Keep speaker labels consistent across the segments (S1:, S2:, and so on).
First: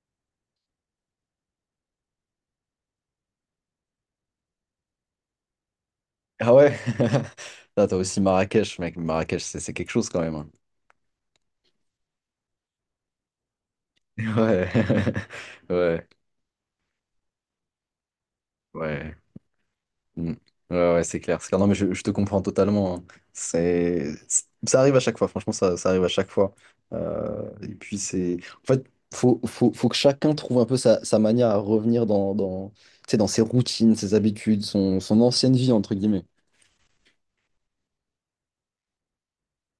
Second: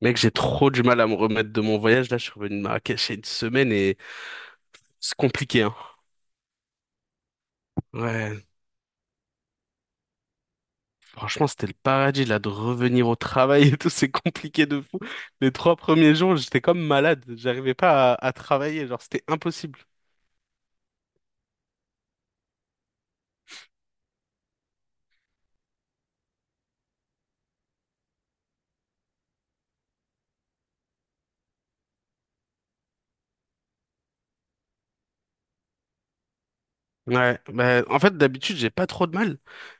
S1: Mec, j'ai trop du mal à me remettre de mon voyage. Là, je suis revenu de Marrakech il y a une semaine et c'est compliqué, hein.
S2: Ah ouais? Ah, t'as aussi
S1: Ouais,
S2: Marrakech, mec. Marrakech, c'est quelque chose quand même, hein.
S1: franchement, c'était le paradis, là, de revenir au travail et tout, c'est compliqué
S2: Ouais,
S1: de fou. Les trois
S2: ouais,
S1: premiers jours, j'étais comme malade. J'arrivais pas à travailler, genre,
S2: ouais.
S1: c'était impossible.
S2: Mm. Ouais, ouais, c'est clair. C'est clair. Non, mais je te comprends totalement, hein. Ça arrive à chaque fois. Franchement, ça arrive à chaque fois. Et puis en fait, faut que chacun trouve un peu sa manière à revenir tu sais, dans ses routines, ses habitudes, son ancienne vie entre guillemets.
S1: Ouais, bah, en fait, d'habitude, j'ai pas trop de mal.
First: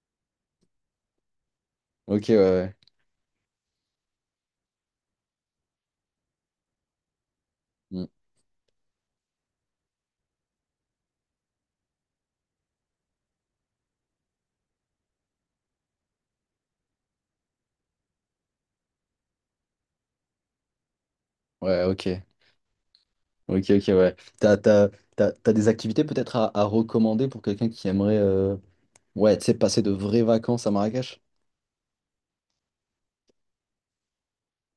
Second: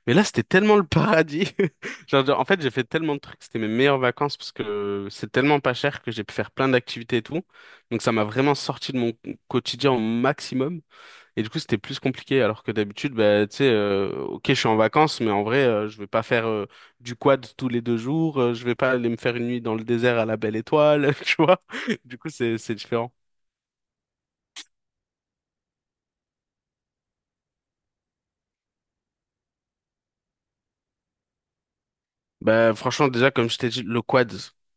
S1: Mais là, c'était tellement le paradis.
S2: Ok,
S1: Genre,
S2: ouais,
S1: genre, en fait, j'ai
S2: ouais.
S1: fait tellement de trucs. C'était mes meilleures vacances parce que c'est tellement pas cher que j'ai pu faire plein d'activités et tout. Donc,
S2: Mm.
S1: ça m'a vraiment sorti de mon quotidien au maximum. Et du coup, c'était plus compliqué, alors que d'habitude, bah, tu sais, ok, je suis en vacances, mais en vrai, je vais pas faire du quad tous les 2 jours, je vais pas aller me faire une nuit dans le désert à la Belle Étoile, tu vois.
S2: Ouais,
S1: Du
S2: ok.
S1: coup, c'est différent.
S2: Ok, ok, ouais. T'as des activités peut-être à recommander pour quelqu'un qui aimerait, ouais, tu sais, passer de vraies vacances à Marrakech?
S1: Bah, franchement, déjà, comme je t'ai dit, le quad,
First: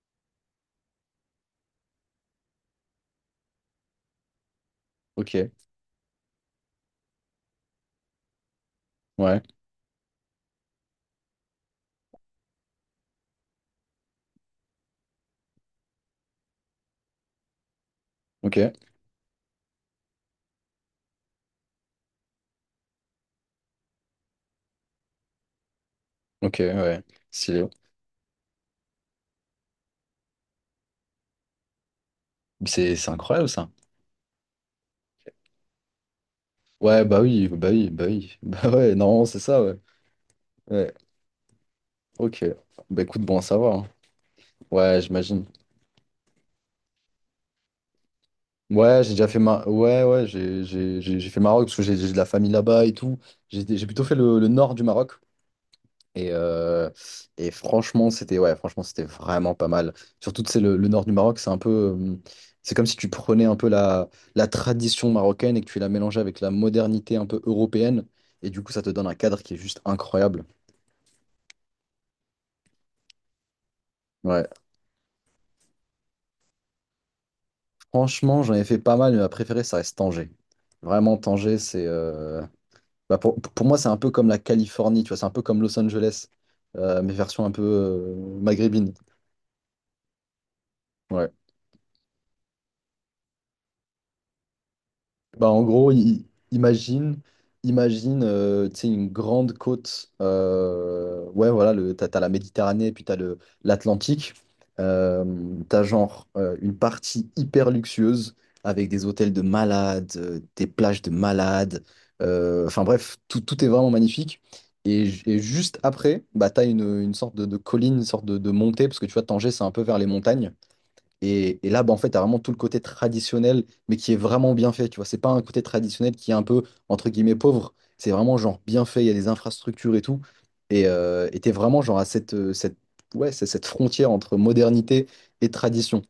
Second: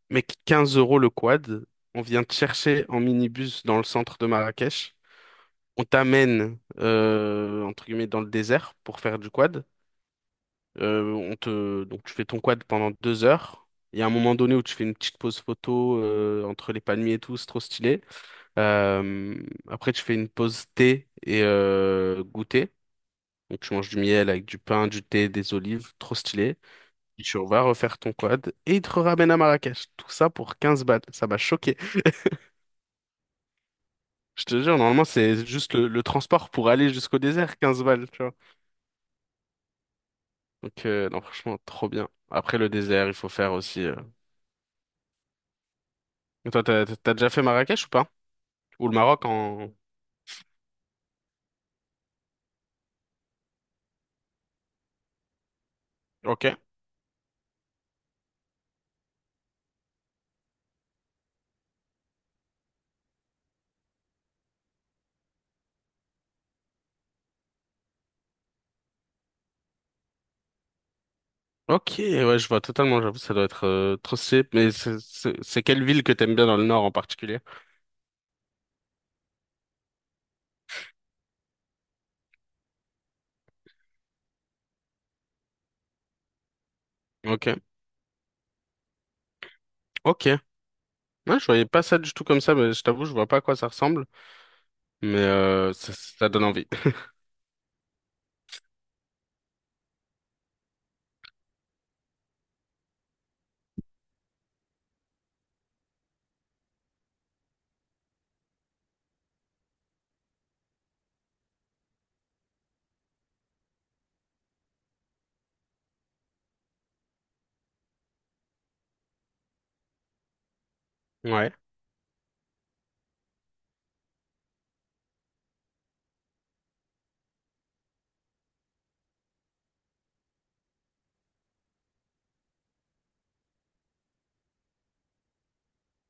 S1: mec, 15 € le quad, on vient te chercher en minibus dans le centre de Marrakech,
S2: Ok,
S1: on t'amène, entre guillemets, dans le désert pour faire du
S2: ouais,
S1: quad. Donc, tu fais ton quad pendant 2 heures. Il y a un moment donné où tu fais une petite pause photo entre les palmiers et tout, c'est trop stylé.
S2: ok,
S1: Euh, Après, tu fais une pause thé et goûter. Donc, tu manges du miel avec du pain, du thé, des olives, trop stylé.
S2: ok, ouais.
S1: Et tu vas
S2: Stylé.
S1: refaire ton quad et il te ramène à Marrakech. Tout ça pour 15 balles. Ça m'a choqué.
S2: C'est incroyable ça.
S1: Je te jure, normalement, c'est juste le transport pour aller
S2: Ouais,
S1: jusqu'au
S2: bah oui,
S1: désert,
S2: bah
S1: 15
S2: oui, bah
S1: balles, tu vois.
S2: oui. Bah ouais, non, c'est ça, ouais.
S1: Donc,
S2: Ouais,
S1: non, franchement, trop bien.
S2: ok.
S1: Après le
S2: Bah
S1: désert, il
S2: écoute,
S1: faut
S2: bon à
S1: faire
S2: savoir.
S1: aussi.
S2: hein.
S1: euh,
S2: Ouais, j'imagine.
S1: et toi, t'as déjà fait Marrakech ou pas? Ou le
S2: Ouais, j'ai
S1: Maroc
S2: déjà fait ma...
S1: en...
S2: ouais, ouais, j'ai fait Maroc parce que j'ai de la famille là-bas et tout. J'ai plutôt fait le nord du Maroc. Et,
S1: Ok.
S2: franchement, c'était ouais, franchement, c'était vraiment pas mal. Surtout, c'est le nord du Maroc, c'est comme si tu prenais un peu la tradition marocaine et que tu la mélangeais avec la modernité un peu européenne. Et du coup, ça te donne un cadre qui est juste incroyable.
S1: Ok, ouais, je vois totalement, j'avoue, ça doit être trop stylé.
S2: Ouais,
S1: Mais c'est quelle ville que t'aimes bien dans le nord en particulier?
S2: franchement, j'en ai fait pas mal, mais ma préférée, ça reste Tanger. Vraiment, Tanger, bah, pour moi, c'est un peu comme la Californie, tu vois, c'est un peu comme Los Angeles, mais version
S1: Ok.
S2: un peu maghrébine.
S1: Ok.
S2: Ouais.
S1: Ouais, je voyais pas ça du tout comme ça, mais je t'avoue, je vois pas à quoi ça ressemble. Mais
S2: Bah, en gros,
S1: ça, ça donne envie.
S2: imagine, imagine tu sais, une grande côte. Ouais, voilà, t'as la Méditerranée et puis t'as l'Atlantique. Euh, T'as genre une partie hyper luxueuse avec des hôtels de malades, des plages de malades. Enfin bref, tout est vraiment magnifique. Et juste après, bah, t'as une sorte de colline, une sorte de montée, parce que tu vois, Tanger, c'est un peu vers les montagnes.
S1: Ouais.
S2: Et là, bah, en fait, tu as vraiment tout le côté traditionnel, mais qui est vraiment bien fait, tu vois. C'est pas un côté traditionnel qui est un peu, entre guillemets, pauvre. C'est vraiment, genre, bien fait, il y a des infrastructures et tout. Et t'es vraiment, genre, ouais, c'est cette frontière entre modernité et tradition.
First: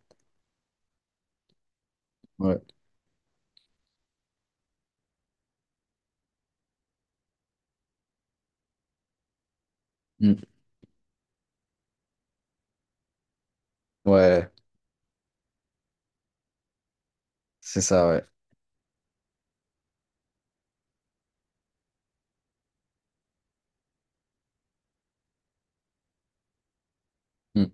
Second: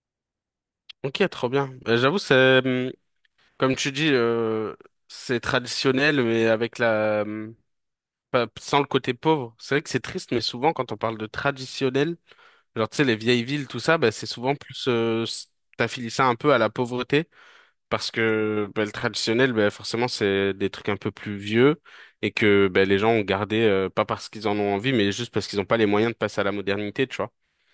S1: Ok, trop bien. J'avoue,
S2: Ouais.
S1: comme tu dis, c'est traditionnel, mais avec la... pas- sans le côté pauvre. C'est vrai que c'est triste, mais
S2: Mm.
S1: souvent, quand on parle de traditionnel, genre, tu sais, les vieilles villes, tout ça, bah, c'est
S2: Ouais,
S1: souvent plus... t'affilie ça un peu à la pauvreté.
S2: c'est ça,
S1: Parce
S2: ouais.
S1: que bah, le traditionnel, bah, forcément, c'est des trucs un peu plus vieux et que bah, les gens ont gardé, pas parce qu'ils en ont envie, mais juste parce qu'ils n'ont pas les moyens de passer à la modernité, tu vois.
S2: Mm.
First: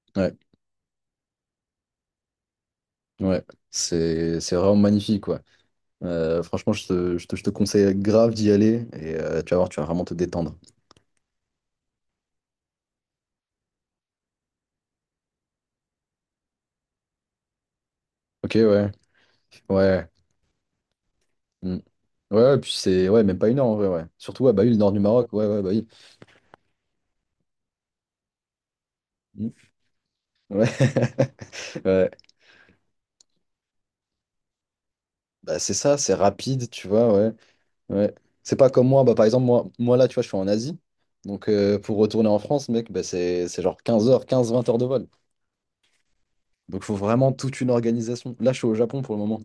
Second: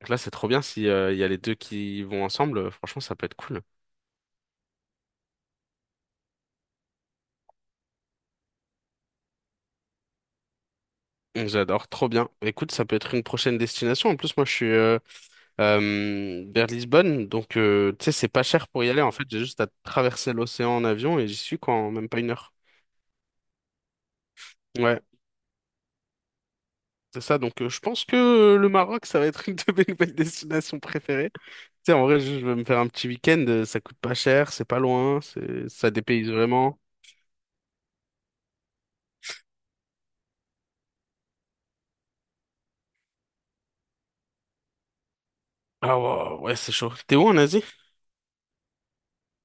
S1: Donc là, c'est
S2: Ouais,
S1: trop bien si il y a les deux qui vont ensemble. Franchement, ça peut être
S2: ouais.
S1: cool.
S2: C'est vraiment magnifique, quoi. Franchement, je te conseille grave d'y aller et tu vas voir, tu vas vraiment te détendre.
S1: J'adore, trop bien. Écoute, ça peut être une prochaine destination. En plus, moi, je suis vers Lisbonne, donc tu sais, c'est pas
S2: Ok,
S1: cher pour
S2: ouais.
S1: y aller. En fait, j'ai juste à
S2: Ouais.
S1: traverser l'océan en avion et j'y suis quoi,
S2: Mm.
S1: en même pas une
S2: Ouais,
S1: heure.
S2: ouais, puis c'est ouais, même pas une heure en vrai, ouais. Surtout ouais, bah oui, le nord du
S1: Ouais,
S2: Maroc, ouais, ouais, bah oui.
S1: c'est ça. Donc, je pense que le Maroc, ça va être
S2: Mm.
S1: une de mes nouvelles
S2: Ouais.
S1: destinations préférées. Sais, en
S2: Ouais.
S1: vrai, je vais me faire un petit week-end, ça coûte pas cher, c'est pas loin,
S2: Bah c'est
S1: ça
S2: ça, c'est
S1: dépayse
S2: rapide,
S1: vraiment.
S2: tu vois, ouais. Ouais. C'est pas comme moi, bah par exemple, moi là, tu vois, je suis en Asie. Donc pour retourner en France, mec, bah, c'est genre 15 heures, 15-20 heures de vol.
S1: Ah wow, ouais, c'est
S2: Donc
S1: chaud.
S2: faut
S1: T'es où
S2: vraiment
S1: en
S2: toute
S1: Asie?
S2: une organisation. Là, je suis au Japon pour le moment.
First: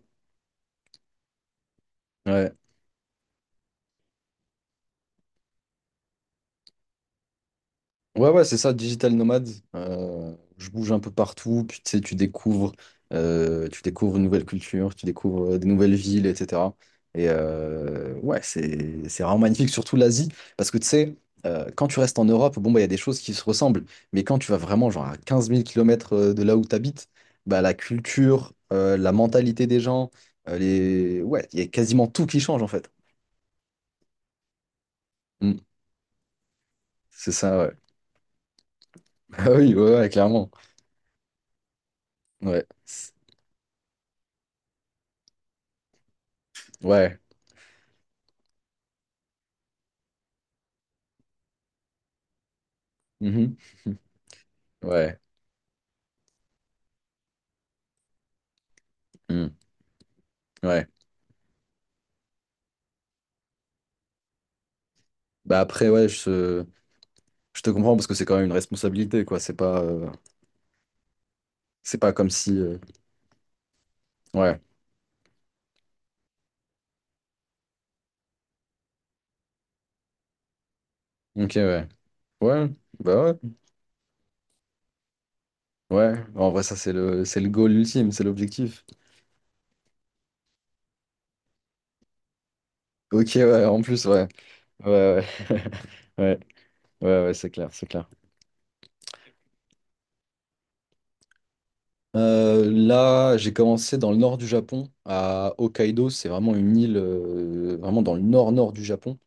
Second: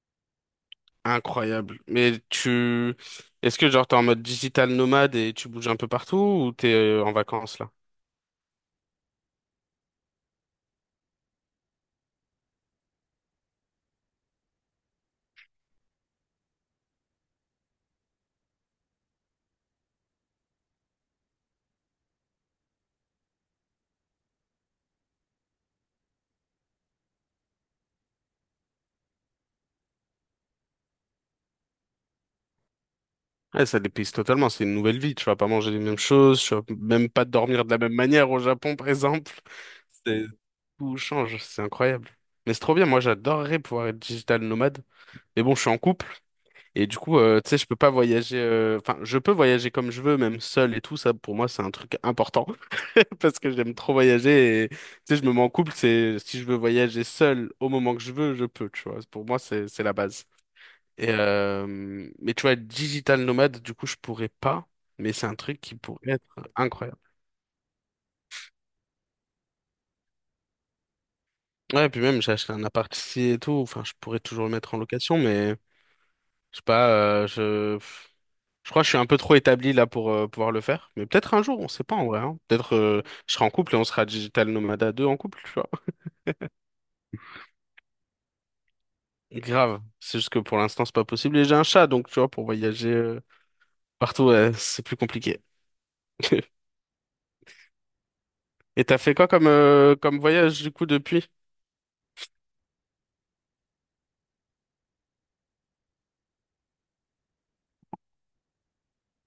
S1: Incroyable. Mais
S2: Ouais.
S1: est-ce que genre t'es en mode digital nomade et tu bouges un peu partout ou t'es en vacances là?
S2: Ouais, ouais, c'est ça, digital nomade. Je bouge un peu partout, puis tu sais, tu découvres une nouvelle culture, tu découvres des nouvelles villes, etc. Et ouais, c'est vraiment magnifique, surtout l'Asie, parce que tu sais, quand tu restes en Europe, bon, bah, il y a des choses qui se ressemblent, mais quand tu vas vraiment genre à 15 000 km de là où tu habites, bah, la culture, la mentalité des gens, ouais, il y a quasiment tout qui change en fait.
S1: Ouais, ça dépayse totalement, c'est une nouvelle vie, tu vas pas
S2: Mm.
S1: manger les mêmes choses, tu vas même pas
S2: C'est ça,
S1: dormir de
S2: ouais.
S1: la même manière au Japon par exemple.
S2: Ah oui, ouais, ouais,
S1: C'est,
S2: clairement.
S1: Tout change, c'est incroyable. Mais c'est
S2: Ouais.
S1: trop bien, moi j'adorerais pouvoir être digital nomade. Mais bon, je suis en couple. Et du
S2: Ouais.
S1: coup, tu sais, je peux pas voyager. Enfin, je peux voyager comme je veux, même seul et tout. Ça, pour moi, c'est un truc important parce que j'aime trop voyager. Et tu sais,
S2: Ouais,
S1: je me mets en couple. C'est si je veux voyager seul au moment que je veux, je peux. Tu vois, pour moi,
S2: hmm,
S1: c'est la base.
S2: ouais.
S1: Et mais tu vois, être digital nomade, du coup, je pourrais pas. Mais c'est un
S2: Bah
S1: truc qui
S2: après, ouais,
S1: pourrait être
S2: je,
S1: incroyable.
S2: je te comprends parce que c'est quand même une responsabilité, quoi. C'est pas, euh,
S1: Ouais,
S2: c'est
S1: puis
S2: pas
S1: même,
S2: comme
S1: j'ai acheté
S2: si.
S1: un appart ici et tout. Enfin, je pourrais toujours le
S2: Ouais,
S1: mettre en location, mais je sais pas. Je crois que je suis un peu trop établi là pour pouvoir le faire. Mais peut-être un
S2: ok,
S1: jour, on sait
S2: ouais.
S1: pas en vrai, hein.
S2: Ouais,
S1: Peut-être
S2: bah
S1: je serai
S2: ouais.
S1: en couple et on sera Digital Nomade à deux en couple, tu vois.
S2: Ouais, en vrai, ça, c'est le goal ultime, c'est l'objectif.
S1: Grave. C'est juste que pour l'instant, c'est pas possible. Et j'ai un chat, donc tu vois, pour voyager
S2: Ok, ouais, en plus,
S1: partout,
S2: ouais.
S1: ouais, c'est plus
S2: Ouais,
S1: compliqué.
S2: ouais. Ouais, ouais, ouais, c'est clair, c'est clair.
S1: Et t'as fait quoi comme voyage du coup depuis?
S2: Là, j'ai commencé dans le nord du Japon, à Hokkaido. C'est vraiment une île, vraiment dans le nord-nord du Japon.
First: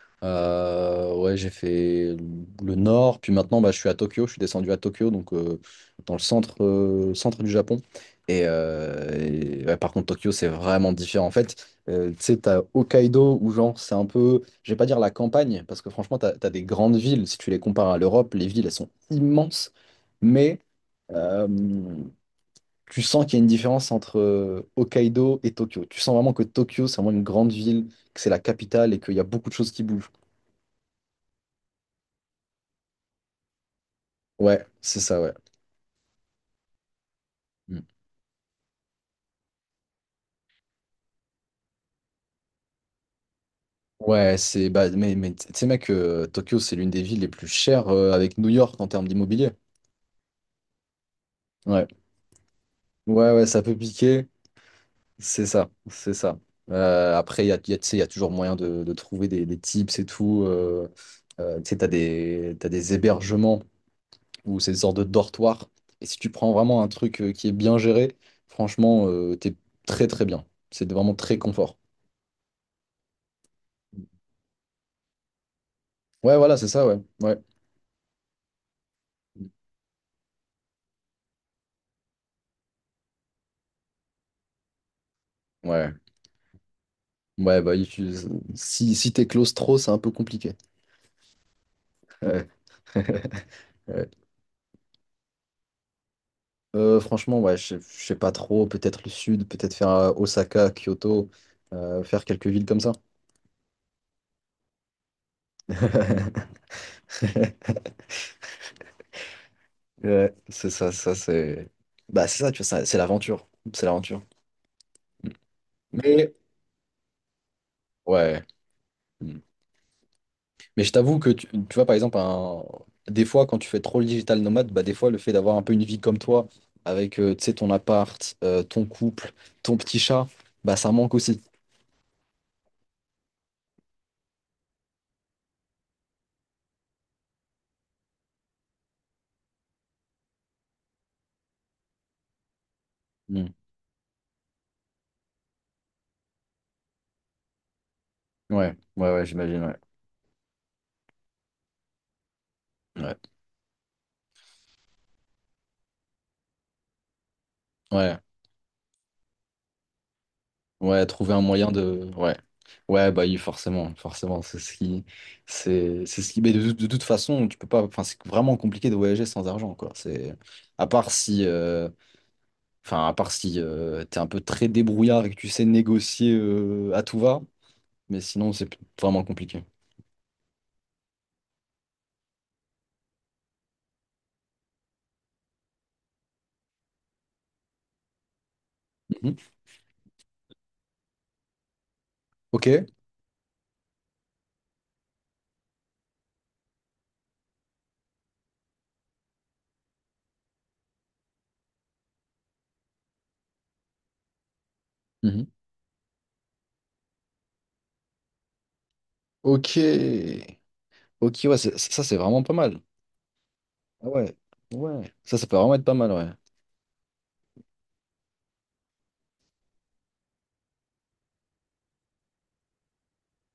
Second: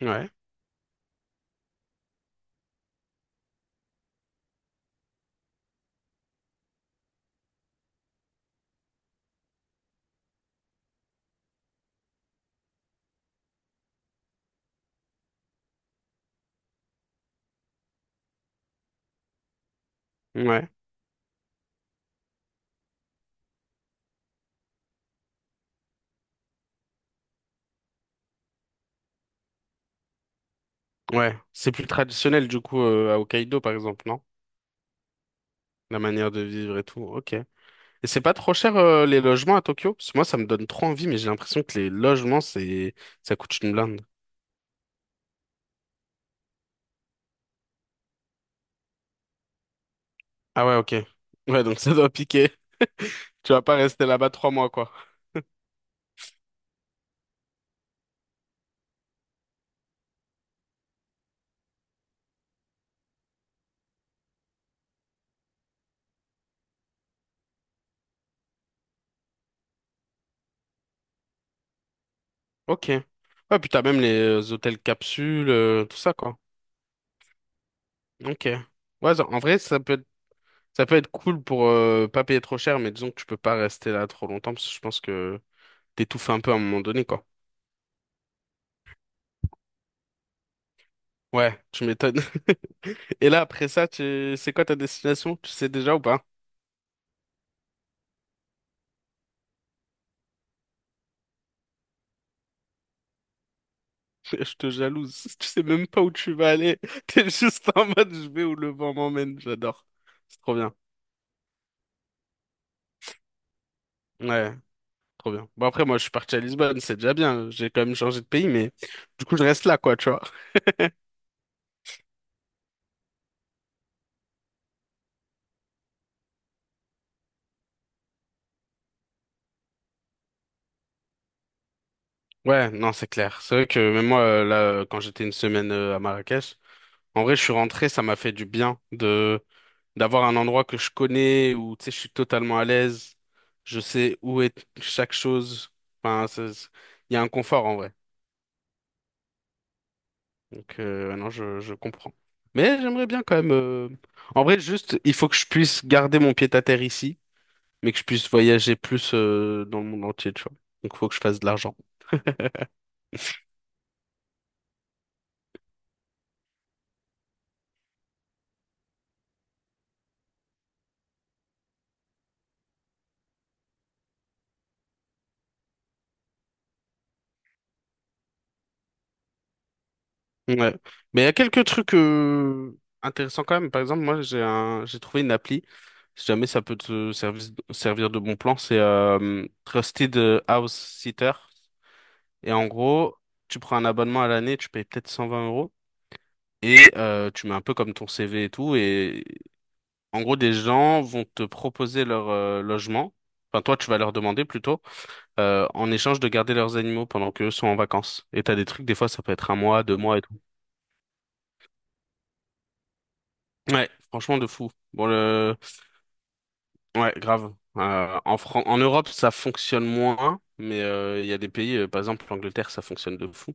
S1: Ouais.
S2: Ouais, j'ai fait le nord, puis maintenant bah, je suis à Tokyo, je suis descendu à Tokyo, donc dans le centre, centre du Japon. Et, ouais, par contre, Tokyo, c'est vraiment différent. En fait, tu sais, t'as Hokkaido, où genre, c'est un peu, je vais pas dire la campagne, parce que franchement, t'as des grandes villes, si tu les compares à l'Europe, les villes, elles sont immenses, mais
S1: Ouais.
S2: euh, tu sens qu'il y a une différence entre Hokkaido et Tokyo. Tu sens vraiment que Tokyo, c'est vraiment une grande ville, que c'est la capitale et qu'il y a beaucoup de choses qui bougent.
S1: Ouais. C'est plus traditionnel du coup à Hokkaido par exemple, non?
S2: Ouais, c'est ça, ouais.
S1: La manière de vivre et tout. Ok. Et
S2: Mm.
S1: c'est pas trop cher les logements à Tokyo? Parce que moi, ça me donne trop envie, mais j'ai l'impression que les logements, c'est ça coûte une blinde.
S2: Ouais, c'est bah, mais tu sais mec, Tokyo c'est l'une des villes les plus chères avec New York en termes d'immobilier.
S1: Ah ouais, ok. Ouais, donc
S2: Ouais.
S1: ça doit piquer.
S2: Ouais, ouais,
S1: Tu
S2: ça
S1: vas
S2: peut
S1: pas rester
S2: piquer,
S1: là-bas 3 mois, quoi.
S2: c'est ça, c'est ça. Après, tu sais, il y a toujours moyen de trouver des tips et tout. Tu sais, t'as des hébergements ou ces sortes de dortoirs. Et si tu prends vraiment un truc qui est bien géré, franchement, t'es très très bien. C'est vraiment très confort.
S1: Ok. Ouais, puis t'as même les hôtels capsules, tout ça,
S2: Ouais,
S1: quoi.
S2: voilà, c'est ça, ouais. Ouais.
S1: Ok. Ouais, en vrai, ça peut être cool pour pas payer trop cher, mais disons que tu peux pas rester là trop longtemps parce que je pense que
S2: Ouais.
S1: t'étouffes un peu à un moment donné, quoi.
S2: Ouais, bah, si t'es close trop, c'est un peu compliqué.
S1: Ouais, tu m'étonnes.
S2: Ouais.
S1: Et là, après ça,
S2: Ouais.
S1: c'est quoi ta destination? Tu sais déjà ou pas?
S2: Franchement, ouais, je sais pas trop. Peut-être le sud, peut-être faire Osaka, Kyoto, faire quelques villes comme ça.
S1: Je te jalouse. Tu sais même pas où tu vas aller. T'es juste en mode, je vais où le vent m'emmène. J'adore.
S2: Ouais,
S1: C'est trop
S2: c'est
S1: bien.
S2: ça, ça, c'est. Bah, c'est ça, tu vois, c'est l'aventure. C'est l'aventure.
S1: Ouais. Trop bien. Bon, après, moi, je suis
S2: Mais,
S1: parti à Lisbonne, c'est déjà bien. J'ai quand même changé de
S2: ouais.
S1: pays, mais du coup,
S2: Mm.
S1: je reste là, quoi, tu vois.
S2: Mais je t'avoue que, tu vois, par exemple, des fois, quand tu fais trop le digital nomade, bah, des fois, le fait d'avoir un peu une vie comme toi, avec, tu sais, ton appart, ton couple, ton petit chat, bah, ça manque aussi.
S1: Ouais, non, c'est clair. C'est vrai que même moi, là, quand j'étais une semaine à Marrakech, en vrai, je suis rentré, ça m'a fait du bien de d'avoir un endroit que je connais, où, tu sais, je suis totalement à l'aise.
S2: Mm.
S1: Je sais où est chaque chose. Enfin, il y a un confort, en vrai.
S2: Ouais, ouais, ouais, j'imagine, ouais.
S1: Donc, non, je comprends. Mais j'aimerais
S2: Ouais,
S1: bien quand même... En vrai, juste, il faut que je puisse garder mon pied-à-terre ici. Mais que je
S2: ouais,
S1: puisse voyager plus dans le monde entier, tu vois. Donc
S2: ouais,
S1: faut que je
S2: trouver
S1: fasse
S2: un
S1: de
S2: moyen
S1: l'argent.
S2: de. Ouais, ouais, bah oui, forcément, forcément, c'est ce qui. C'est ce qui. Mais de toute façon, tu peux pas. Enfin, c'est vraiment compliqué de voyager sans argent, quoi. À part si... Enfin, à part si t'es un peu très débrouillard et que tu sais négocier à tout va, mais sinon, c'est vraiment compliqué.
S1: Ouais. Mais il y a quelques trucs intéressants quand même. Par exemple, moi j'ai trouvé une appli, si jamais ça peut te servir de bon plan, c'est
S2: Mhm.
S1: Trusted House Sitter. Et
S2: Ok.
S1: en gros, tu prends un abonnement à l'année, tu payes peut-être 120 euros. Et tu mets un peu comme ton CV et tout. Et en gros, des gens vont te proposer leur logement. Enfin, toi, tu vas leur demander plutôt.
S2: Mhm.
S1: En échange de garder leurs animaux pendant qu'eux sont en vacances. Et t'as des trucs, des fois, ça peut être un
S2: Ok.
S1: mois, deux mois et tout.
S2: Ok, ouais, ça, c'est vraiment pas mal.
S1: Ouais,
S2: Ah ouais,
S1: franchement, de fou. Bon,
S2: ouais. Ça peut vraiment être pas mal, ouais.
S1: Ouais, grave. En Europe, ça fonctionne moins, mais il y a des pays, par exemple l'Angleterre, ça fonctionne de fou.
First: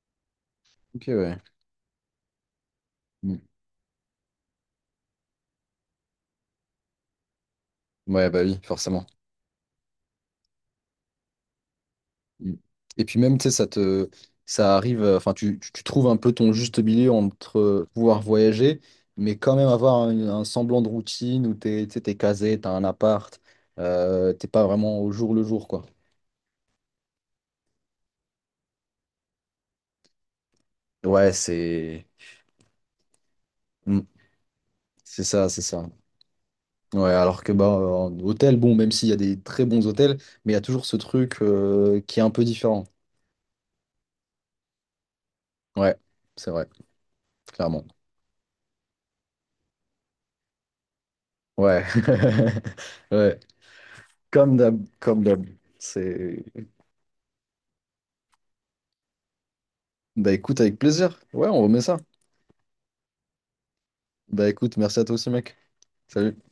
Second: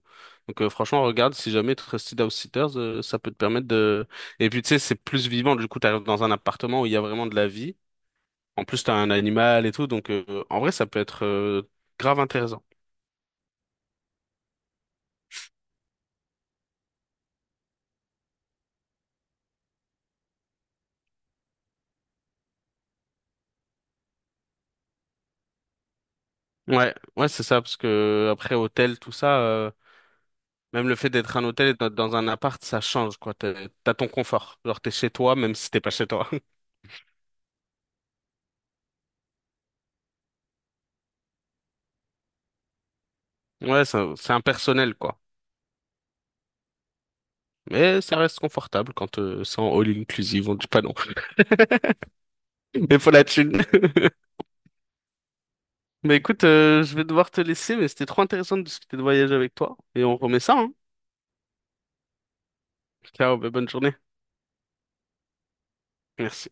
S1: Donc franchement,
S2: Ok,
S1: regarde,
S2: ouais.
S1: si jamais Trusted House Sitters, ça peut te
S2: Mmh.
S1: permettre de... Et puis tu sais, c'est plus vivant, du coup, t'arrives dans un appartement où il y a vraiment de la vie.
S2: Ouais, bah oui,
S1: En plus, t'as
S2: forcément.
S1: un animal et tout, donc en vrai, ça peut être grave
S2: Mm.
S1: intéressant.
S2: Et puis même, tu sais, ça arrive, enfin, tu trouves un peu ton juste milieu entre pouvoir voyager, mais quand même avoir un semblant de routine où tu sais, t'es casé, t'as un appart, t'es pas vraiment au jour le jour, quoi.
S1: Ouais, ouais, c'est ça, parce que après hôtel, tout ça. Même le fait
S2: Ouais,
S1: d'être un hôtel et d'être dans un appart, ça change, quoi. T'as
S2: Mm.
S1: ton confort. Genre, t'es chez
S2: C'est
S1: toi,
S2: ça,
S1: même
S2: c'est
S1: si t'es
S2: ça.
S1: pas chez toi.
S2: Ouais, alors que bah, en hôtel, bon, même s'il y a des très bons hôtels, mais il y a toujours ce truc qui est un peu différent.
S1: Ouais, c'est impersonnel, quoi.
S2: Ouais, c'est vrai, clairement.
S1: Mais ça reste confortable quand c'est en all inclusive, on dit pas non.
S2: Ouais,
S1: Mais faut la
S2: ouais.
S1: thune.
S2: Comme d'hab, comme d'hab.
S1: Mais
S2: C'est...
S1: écoute, je vais devoir te laisser, mais c'était trop intéressant de discuter de voyage avec toi. Et on
S2: Bah
S1: remet ça,
S2: écoute,
S1: hein.
S2: avec plaisir. Ouais, on remet ça.
S1: Ciao, bah, bonne journée.
S2: Bah écoute, merci à toi aussi, mec. Salut.
S1: Merci.